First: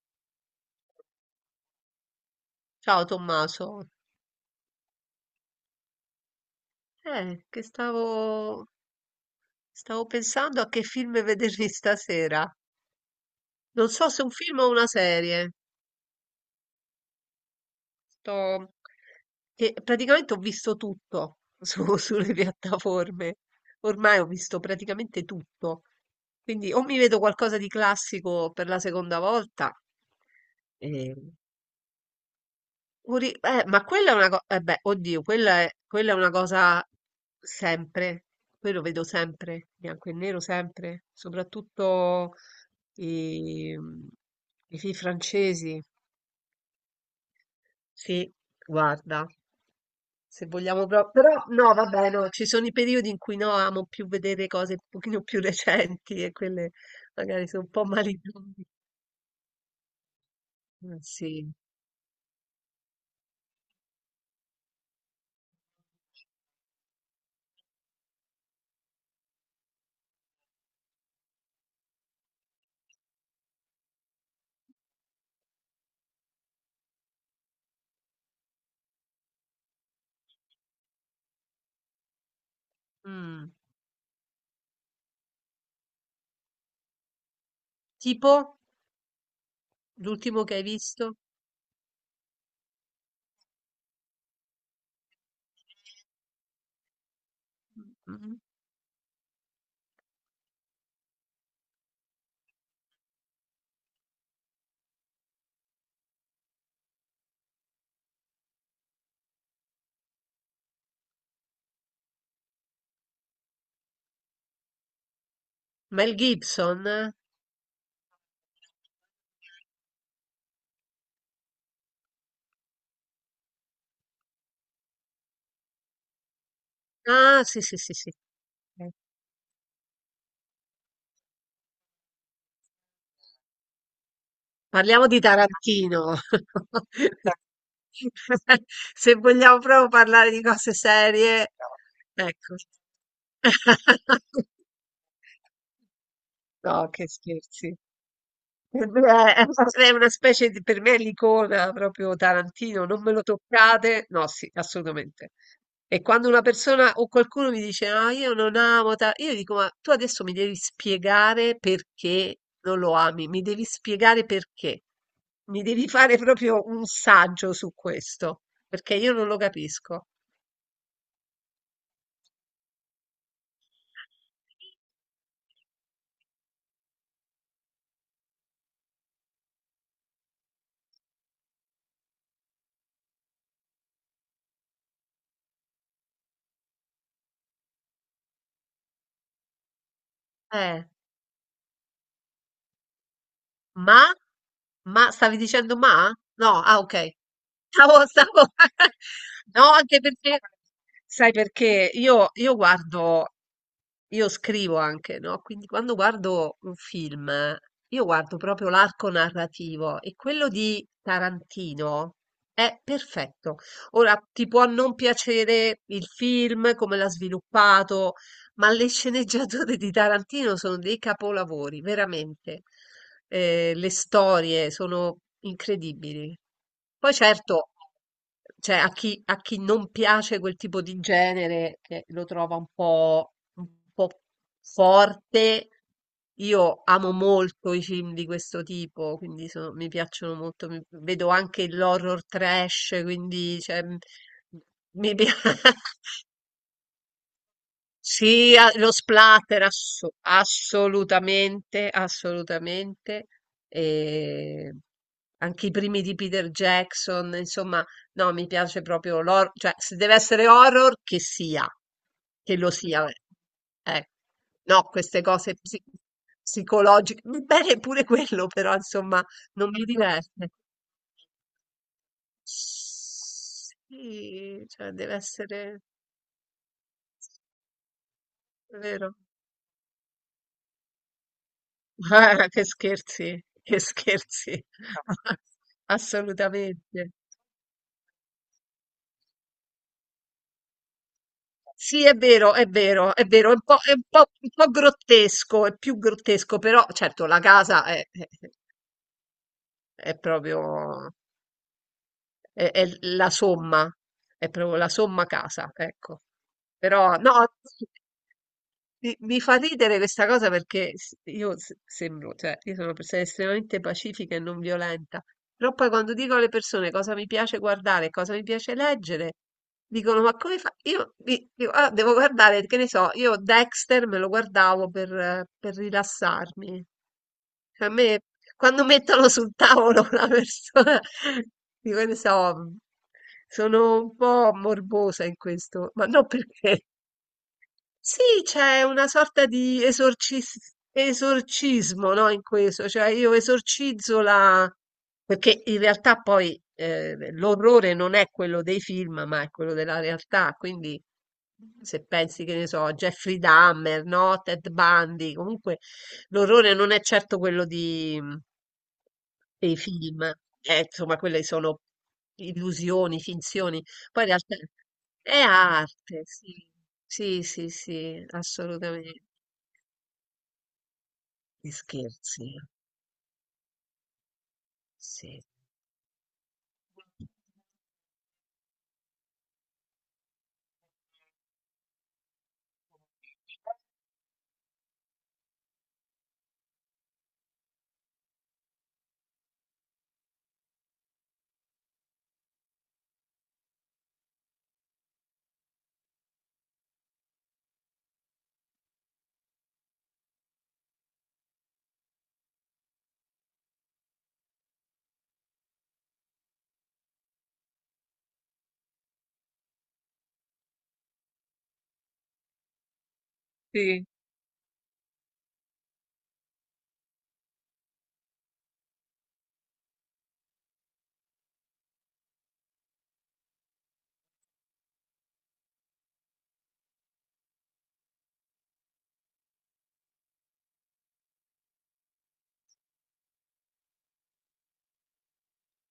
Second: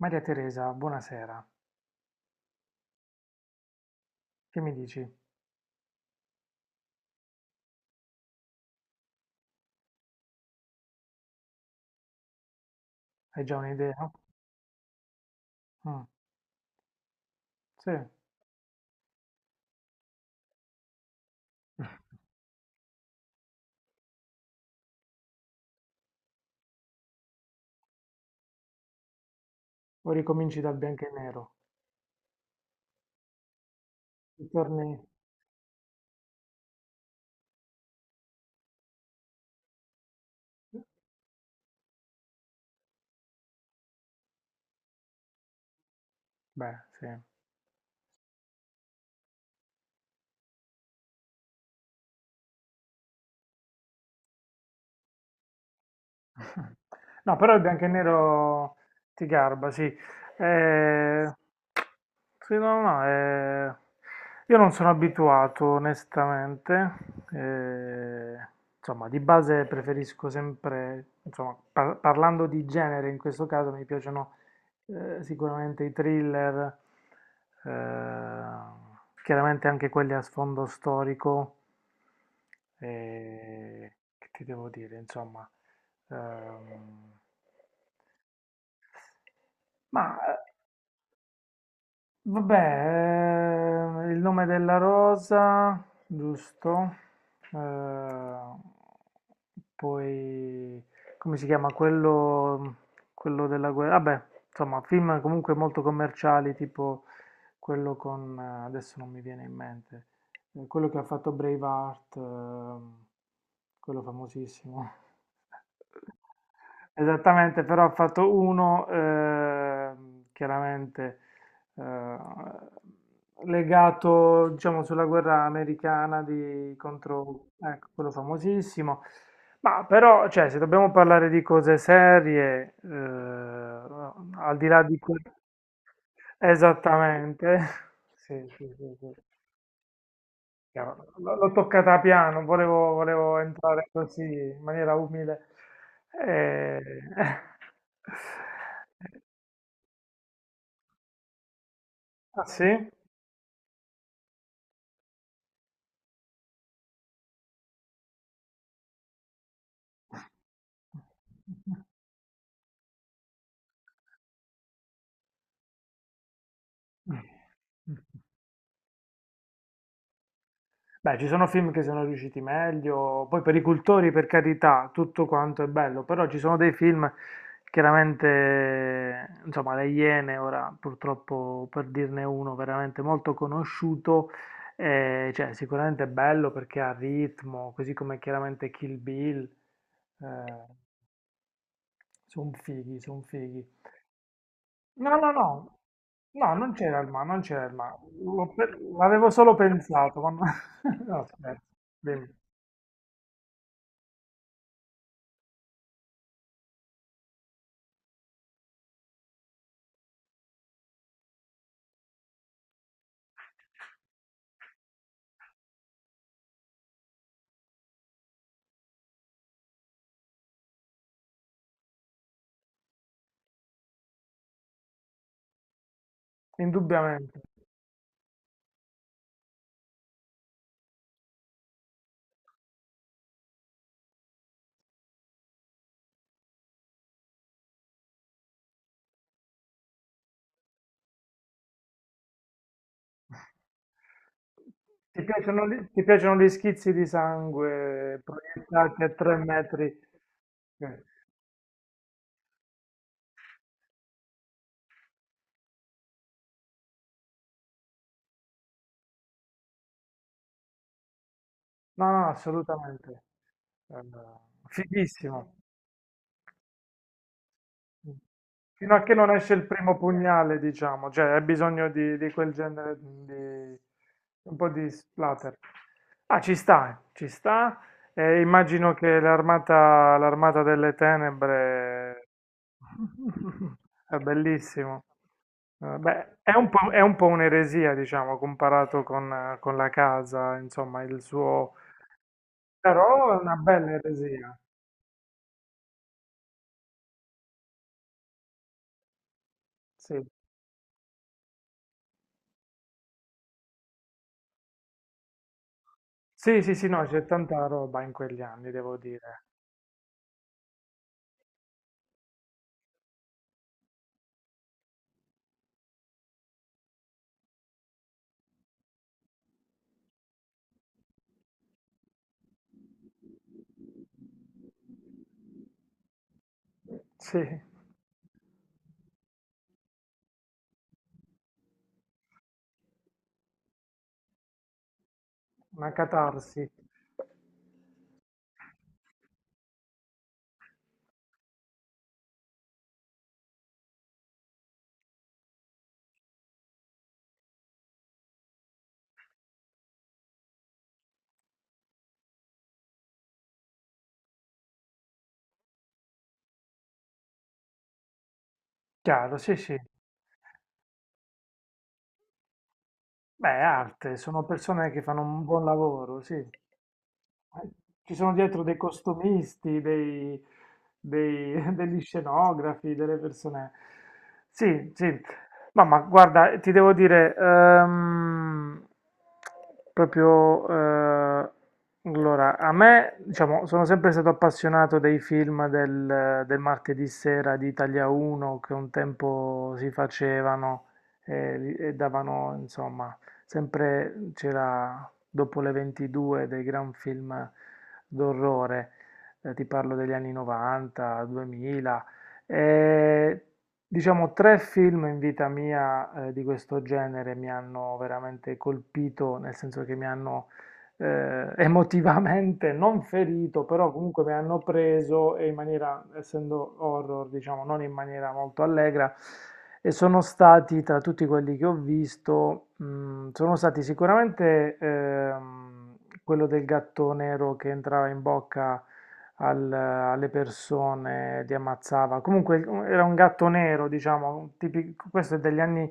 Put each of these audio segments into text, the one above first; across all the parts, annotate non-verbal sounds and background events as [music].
Maria Teresa, buonasera. Ciao Tommaso, Che mi dici? Che stavo pensando a che film vedermi [laughs] stasera. Hai già Non so un'idea? se un film o una serie. Mm, sì. Sto... Che praticamente ho visto tutto [laughs] sulle piattaforme. Ormai ho visto praticamente tutto. Quindi o mi vedo qualcosa di classico per la seconda volta, O ricominci dal bianco e ehm, nero? Ma quella è una cosa, eh beh, Ritorni? oddio, quella è una cosa sempre, quello vedo sempre, bianco e nero sempre, soprattutto i, i film francesi. Beh, sì. Sì, guarda, se vogliamo proprio, però no, vabbè, no, ci sono i periodi in cui no, amo più vedere cose un pochino più recenti e quelle No, magari però il sono un bianco po' e malignoni. nero ti garba, sì. Eh, Sì. sì, no, no, io non sono abituato, onestamente. Eh, insomma, di base preferisco sempre, insomma, parlando di genere, in questo caso mi piacciono sicuramente i thriller, chiaramente anche quelli a sfondo storico. Mm. eh, che ti devo dire, insomma. Ehm, Tipo ma, ehm l'ultimo che hai visto? Vabbè, il nome della rosa, giusto? Mm. Mm, Eh, mm. poi, come si chiama? Quello della guerra. Vabbè, insomma, film comunque molto commerciali, tipo adesso non mi viene in mente. Quello che ha fatto Braveheart, quello famosissimo. Mel Gibson? [laughs] Eh? Esattamente, però ha fatto uno, chiaramente, legato, diciamo, sulla guerra americana Ah, contro, sì, sì, ecco, sì, quello sì. Okay. famosissimo. Ma però, cioè, se dobbiamo parlare di cose serie, al di là di Parliamo que- di Tarantino. [laughs] Dai. Esattamente. [laughs] Sì, [laughs] sì, sì, sì. Se vogliamo proprio parlare di cose Chiaro, l- serie, L'ho toccata piano, ecco. volevo entrare così [laughs] in maniera umile. Eh, No, che scherzi. Per me [laughs] [laughs] È è una specie di, per me è l'icona proprio Ah, Tarantino, sì? non me lo toccate? No, sì, assolutamente. E quando una persona o qualcuno mi dice, ah, io non amo Ta-", io dico, ma tu adesso mi devi spiegare perché non lo ami, mi devi spiegare perché, mi devi fare proprio un saggio su [laughs] questo, perché io non lo capisco. Beh, ci sono film che sono riusciti meglio, poi per i cultori, per carità, tutto quanto è bello, però ci sono dei film, chiaramente, insomma, Le Iene, ora purtroppo per dirne uno veramente molto conosciuto, cioè sicuramente è bello perché ha ritmo, così come chiaramente Kill Bill, eh, Eh. sono fighi, sono fighi. Ma? Ma No, no, stavi no, dicendo ma? no, No, non ah c'era il ok. ma, non c'era il ma. Stavo, L'ho stavo... per- [laughs] l'avevo solo No, anche pensato, ma perché, no, [laughs] no, sai scherzo, perché io, dimmi. io guardo, io scrivo anche, no? Quindi quando guardo un film, io guardo proprio l'arco narrativo e quello di Tarantino è perfetto. Ora, ti può non piacere il film, come l'ha sviluppato, ma le sceneggiature di Tarantino sono dei capolavori, veramente. Le storie sono incredibili. Poi Indubbiamente. certo, cioè, a chi non piace quel tipo di genere, che lo trova un po' forte, io amo molto i film di questo tipo, quindi mi piacciono molto. Vedo anche l'horror trash, quindi cioè, mi Ti piace. piacciono, gli- ti [laughs] piacciono gli schizzi di sangue Sì, lo proiettati a tre splatter, metri? Eh, assolutamente, assolutamente. E anche i primi di Peter Jackson, insomma, no, mi piace proprio l'horror, cioè se deve essere horror, che sia, No, no, che lo sia. Assolutamente. Eh, Eh, no, queste Fighissimo. cose psicologiche, va bene pure quello, però Fino a che insomma, non esce il non mi primo diverte. pugnale, diciamo, cioè hai bisogno di quel genere di un Sì, po' di cioè deve splatter. essere, Ah, ci sta, ci sta. E immagino vero? che l'armata delle tenebre [laughs] Ah, che [laughs] è scherzi, bellissimo. [laughs] Beh, è un po', è assolutamente. un po' un'eresia, diciamo, comparato con la casa, insomma, il suo... Sì, è vero, è vero, è Però è vero, è una un po', bella è un po', un eresia, po' grottesco, è più grottesco, però certo la casa è sì. proprio, è la somma, è proprio la somma casa, ecco. Sì, sì, sì, no, Però c'è no, tanta roba in quegli anni, devo Mi dire. fa ridere questa cosa perché io sembro, cioè, io sono una persona estremamente pacifica e non violenta, però poi quando dico alle persone cosa mi piace guardare, e cosa mi piace leggere, dicono, ma come fa? Io dico, "Ah, devo guardare, che ne so, io Dexter me lo guardavo per rilassarmi. Sì, Cioè, a me, quando mettono sul tavolo [laughs] una persona, dico, che ne so, sono un po' morbosa in questo, una ma non catarsi. perché sì, c'è una sorta di esorcismo, no, in questo, cioè io esorcizzo la... perché in realtà poi l'orrore non è quello dei film, ma è quello della realtà, quindi se pensi che ne so, a Jeffrey Dahmer, no, Ted Bundy, comunque l'orrore non è certo quello di... Chiaro, sì, E sì. i film, insomma quelle sono illusioni, Beh, è finzioni, arte, poi in sono realtà persone che fanno è un buon lavoro, arte, sì. sì, sì, Eh, sì, Ci sì, sono dietro dei assolutamente. costumisti, Gli [laughs] degli scherzi, scenografi, delle persone. Sì, sì. sì. No, ma guarda, ti devo dire, proprio, allora, a me, diciamo, sono sempre stato appassionato dei film del martedì sera di Italia 1 che un tempo si facevano e davano, insomma, sempre c'era dopo le 22 dei gran film d'orrore, ti parlo degli anni 90, 2000, e diciamo tre film in vita mia, di questo genere mi hanno veramente colpito, nel senso che mi hanno [laughs] emotivamente non ferito, però Sì. comunque mi hanno preso e in maniera, essendo horror, diciamo, non in maniera molto allegra. E sono stati, tra tutti quelli che ho visto, sono stati sicuramente, quello del gatto nero che entrava in bocca alle persone, li ammazzava. Comunque era un gatto nero, diciamo, questo è degli anni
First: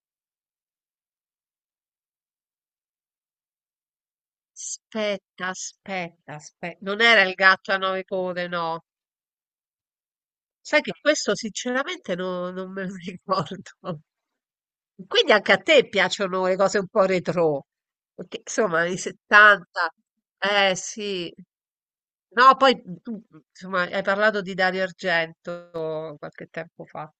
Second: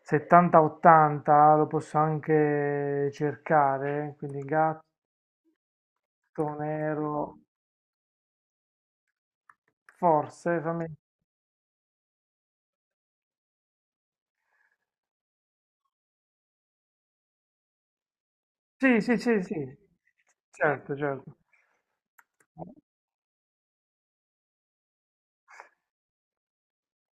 70-80, lo posso anche cercare, quindi gatto Aspetta, aspetta, aspetta. Non nero, era il gatto a nove code, no. forse, Sai fammi... che questo sinceramente non me lo [laughs] ricordo. Quindi anche a te piacciono le cose un po' retro, perché insomma anni Sì, sì, sì, sì, 70, eh certo, sì, certo. no, poi tu insomma hai parlato di Dario Argento qualche tempo fa,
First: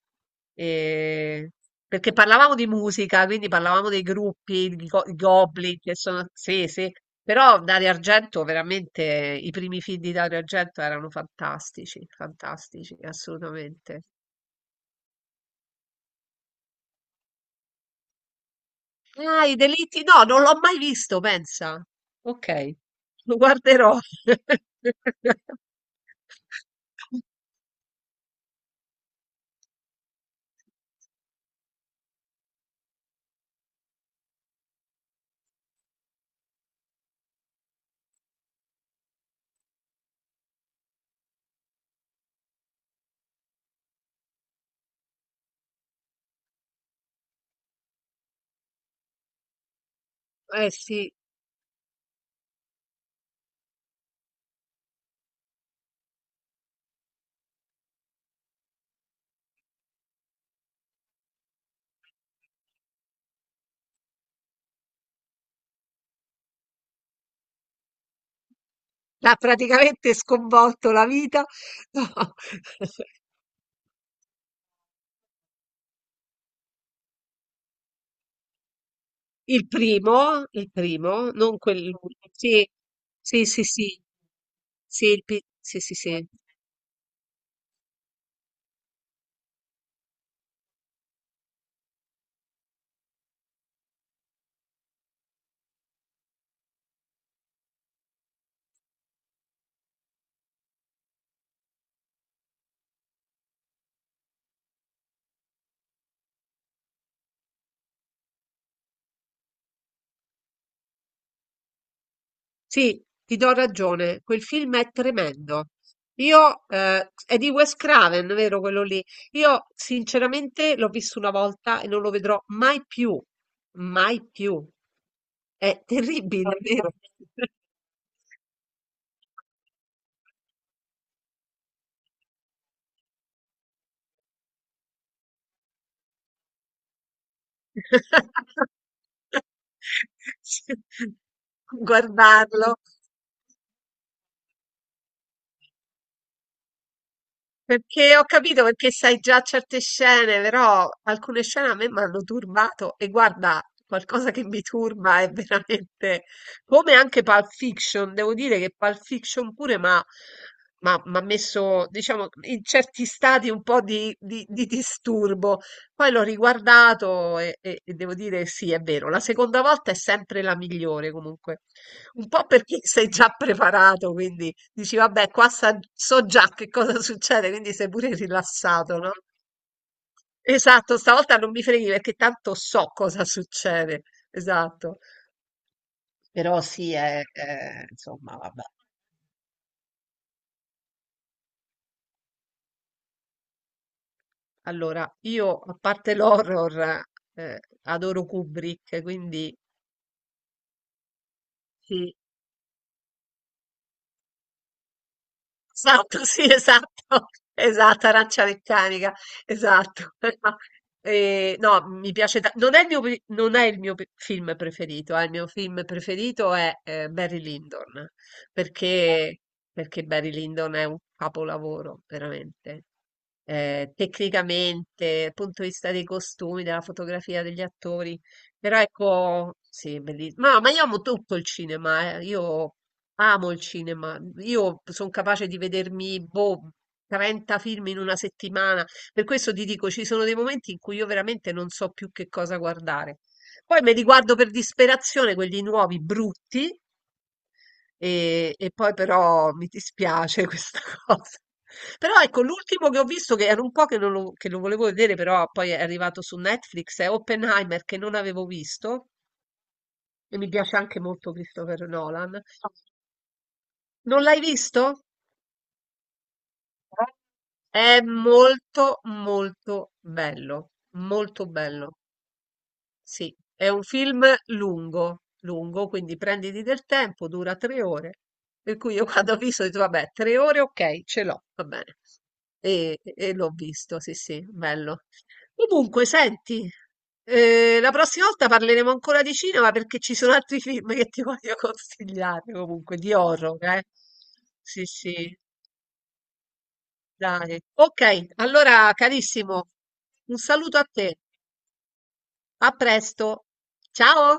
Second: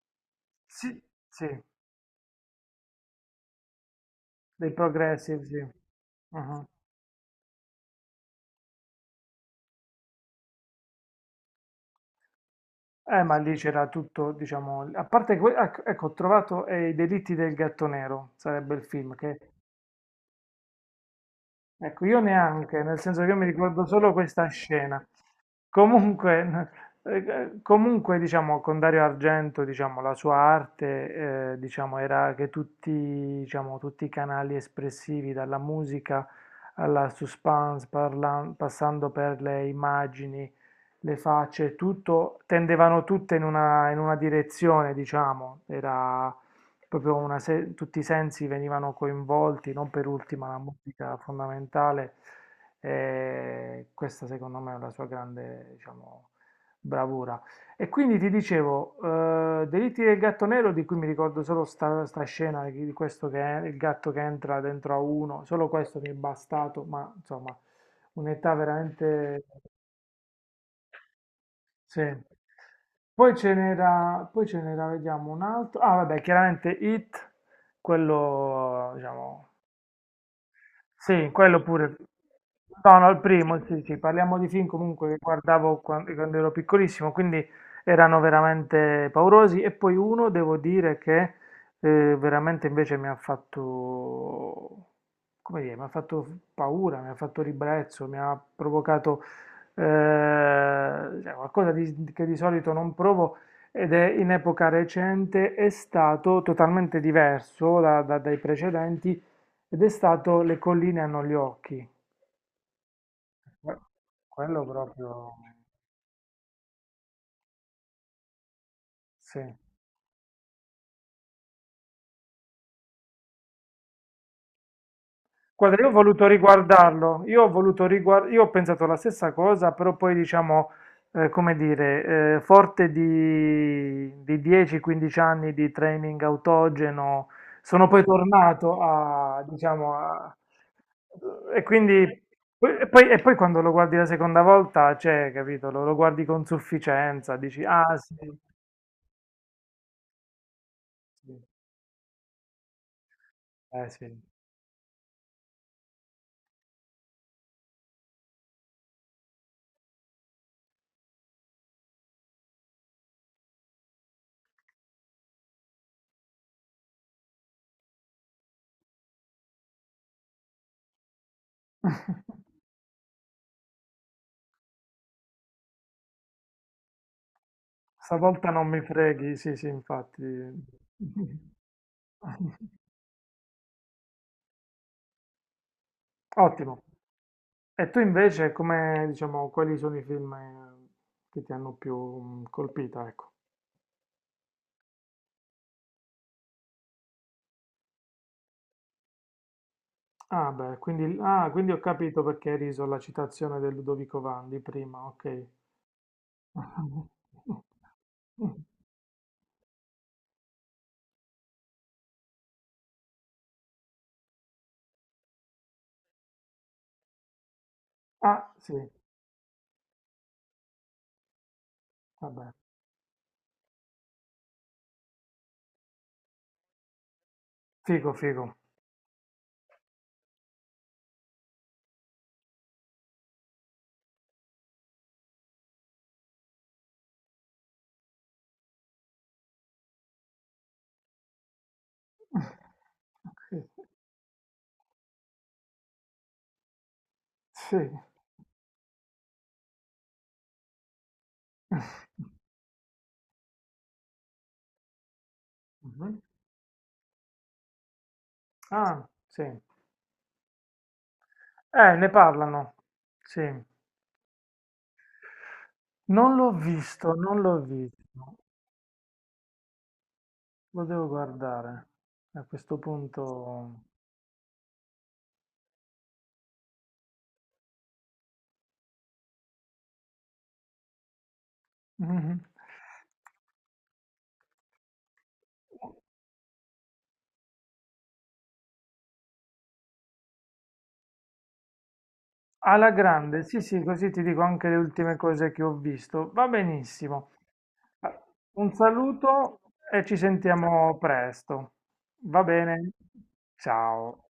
Sì, sì, e- perché parlavamo di musica, quindi parlavamo dei gruppi, dei di i progressive, sì. Goblin, che sono, Mhm. sì, sì, però Dario Argento veramente, i primi film di Dario Argento erano fantastici, fantastici, Ma lì c'era assolutamente. tutto, diciamo, a parte ecco, ho trovato, I delitti del gatto nero, sarebbe il film, Ah, che i delitti? No, non l'ho mai visto, pensa. ecco, io Ok, neanche, nel senso che io lo mi ricordo guarderò. solo questa scena. [laughs] Comunque, n- comunque, diciamo, con Dario Argento, diciamo, la sua arte, diciamo, era che tutti, diciamo, tutti i canali espressivi, dalla musica alla suspense, passando per le immagini, le facce, tutto, tendevano tutte in una direzione, diciamo, era proprio una se- tutti i sensi venivano coinvolti, non per ultima la Eh sì, musica fondamentale. E questa secondo me è la sua grande, diciamo, bravura. E quindi ti dicevo, Delitti del gatto nero, di cui mi ricordo solo sta scena di questo che è il gatto che entra dentro a uno, solo questo mi è bastato, ma insomma, un'età l'ha veramente... praticamente sconvolto la vita. Sì. [laughs] No. Poi ce n'era, vediamo un altro. Ah, vabbè, chiaramente It, quello, diciamo, Il sì, primo, non quello pure. quello. Sì, No, no, il sì, primo, sì, sì, sì, sì. parliamo di film Sì, comunque che guardavo sì, sì, sì. quando ero piccolissimo, quindi erano veramente paurosi. E poi uno, devo dire che, veramente invece mi ha fatto, come dire, mi ha fatto paura, mi ha fatto ribrezzo, mi ha provocato, eh, cioè, qualcosa che di solito non provo ed è in epoca recente, è stato totalmente diverso dai precedenti ed è stato Le colline hanno gli occhi. Sì, ti do Que- ragione, quel Quello film è proprio, tremendo. È di Wes Craven, vero quello lì? sì. Io sinceramente l'ho visto una volta e non lo vedrò mai più, mai più. È Guarda, io ho voluto terribile, è vero? riguardarlo, io ho pensato la stessa cosa, però poi diciamo, come dire, forte di 10-15 anni di training autogeno, sono poi tornato [laughs] a, diciamo, e quindi... Guardarlo. E poi quando lo guardi la seconda volta, cioè, capito, lo guardi con sufficienza, dici, ah Perché sì, ho capito perché sai già certe scene, però sì, alcune scene a me mi hanno turbato e guarda, eh sì. qualcosa che mi turba è veramente come anche Pulp Fiction, devo dire che Pulp Fiction pure ma m'ha messo, diciamo, in certi stati un po' di disturbo, poi l'ho riguardato e devo dire sì, è vero, la seconda volta è sempre la migliore comunque, un po' perché [laughs] sei già preparato, quindi dici vabbè, qua so già che cosa succede, quindi sei pure Stavolta non mi rilassato, no? freghi, sì, sì, infatti. Esatto, stavolta non mi freghi perché tanto [laughs] so cosa succede, esatto, però Ottimo. sì, E tu insomma, invece, vabbè. come, diciamo, quali sono i film, che ti hanno più, colpita, ecco? Allora, io a parte l'horror, eh, adoro Kubrick, quindi... Ah, beh, quindi ho Sì, capito perché hai riso alla citazione del Ludovico Vandi prima, ok. esatto, sì, [laughs] esatto, [laughs] esatto, arancia meccanica, esatto. [laughs] No, mi piace, non è il mio film preferito, il mio film preferito è Barry Lyndon, Ah, sì, perché, perché Barry Lyndon è un capolavoro, vabbè. veramente. Tecnicamente, dal punto di vista dei costumi, della fotografia degli Figo, attori, figo. però ecco, sì, bellissimo. Ma io amo tutto il cinema. Io amo il cinema. Io sono capace di vedermi, boh, 30 film in una settimana. Per questo ti dico, ci sono dei momenti in cui io veramente non so più che cosa guardare. Ok. Poi mi riguardo per disperazione quelli nuovi, brutti, Sì. e poi però mi dispiace [laughs] questa cosa. [laughs] Però ecco, l'ultimo che ho visto, che era un po' che, non lo, che lo volevo vedere, però poi è Mhm. arrivato su Netflix, è Oppenheimer, che non avevo Ah, visto, sì. Eh, e mi piace anche molto Christopher ne Nolan. parlano. Sì. Non l'hai visto? Non l'ho visto, non l'ho È visto, molto molto bello, lo devo molto guardare bello. a questo Sì, è punto. un film lungo, lungo, quindi prenditi del tempo, dura 3 ore. Per cui io [laughs] quando ho visto ho detto, vabbè, 3 ore, ok, ce l'ho, va bene. Mhm. E l'ho visto, sì, sì, bello. Comunque, senti, la prossima volta parleremo ancora di cinema perché ci sono altri [laughs] film che ti voglio consigliare, Alla comunque, di grande, sì, horror, sì, eh. così ti dico anche le Sì, ultime sì. cose che ho visto. Va benissimo. Dai. Ok, Un allora saluto carissimo, e ci un saluto a sentiamo te. presto. Va A bene? presto. Ciao. Ciao.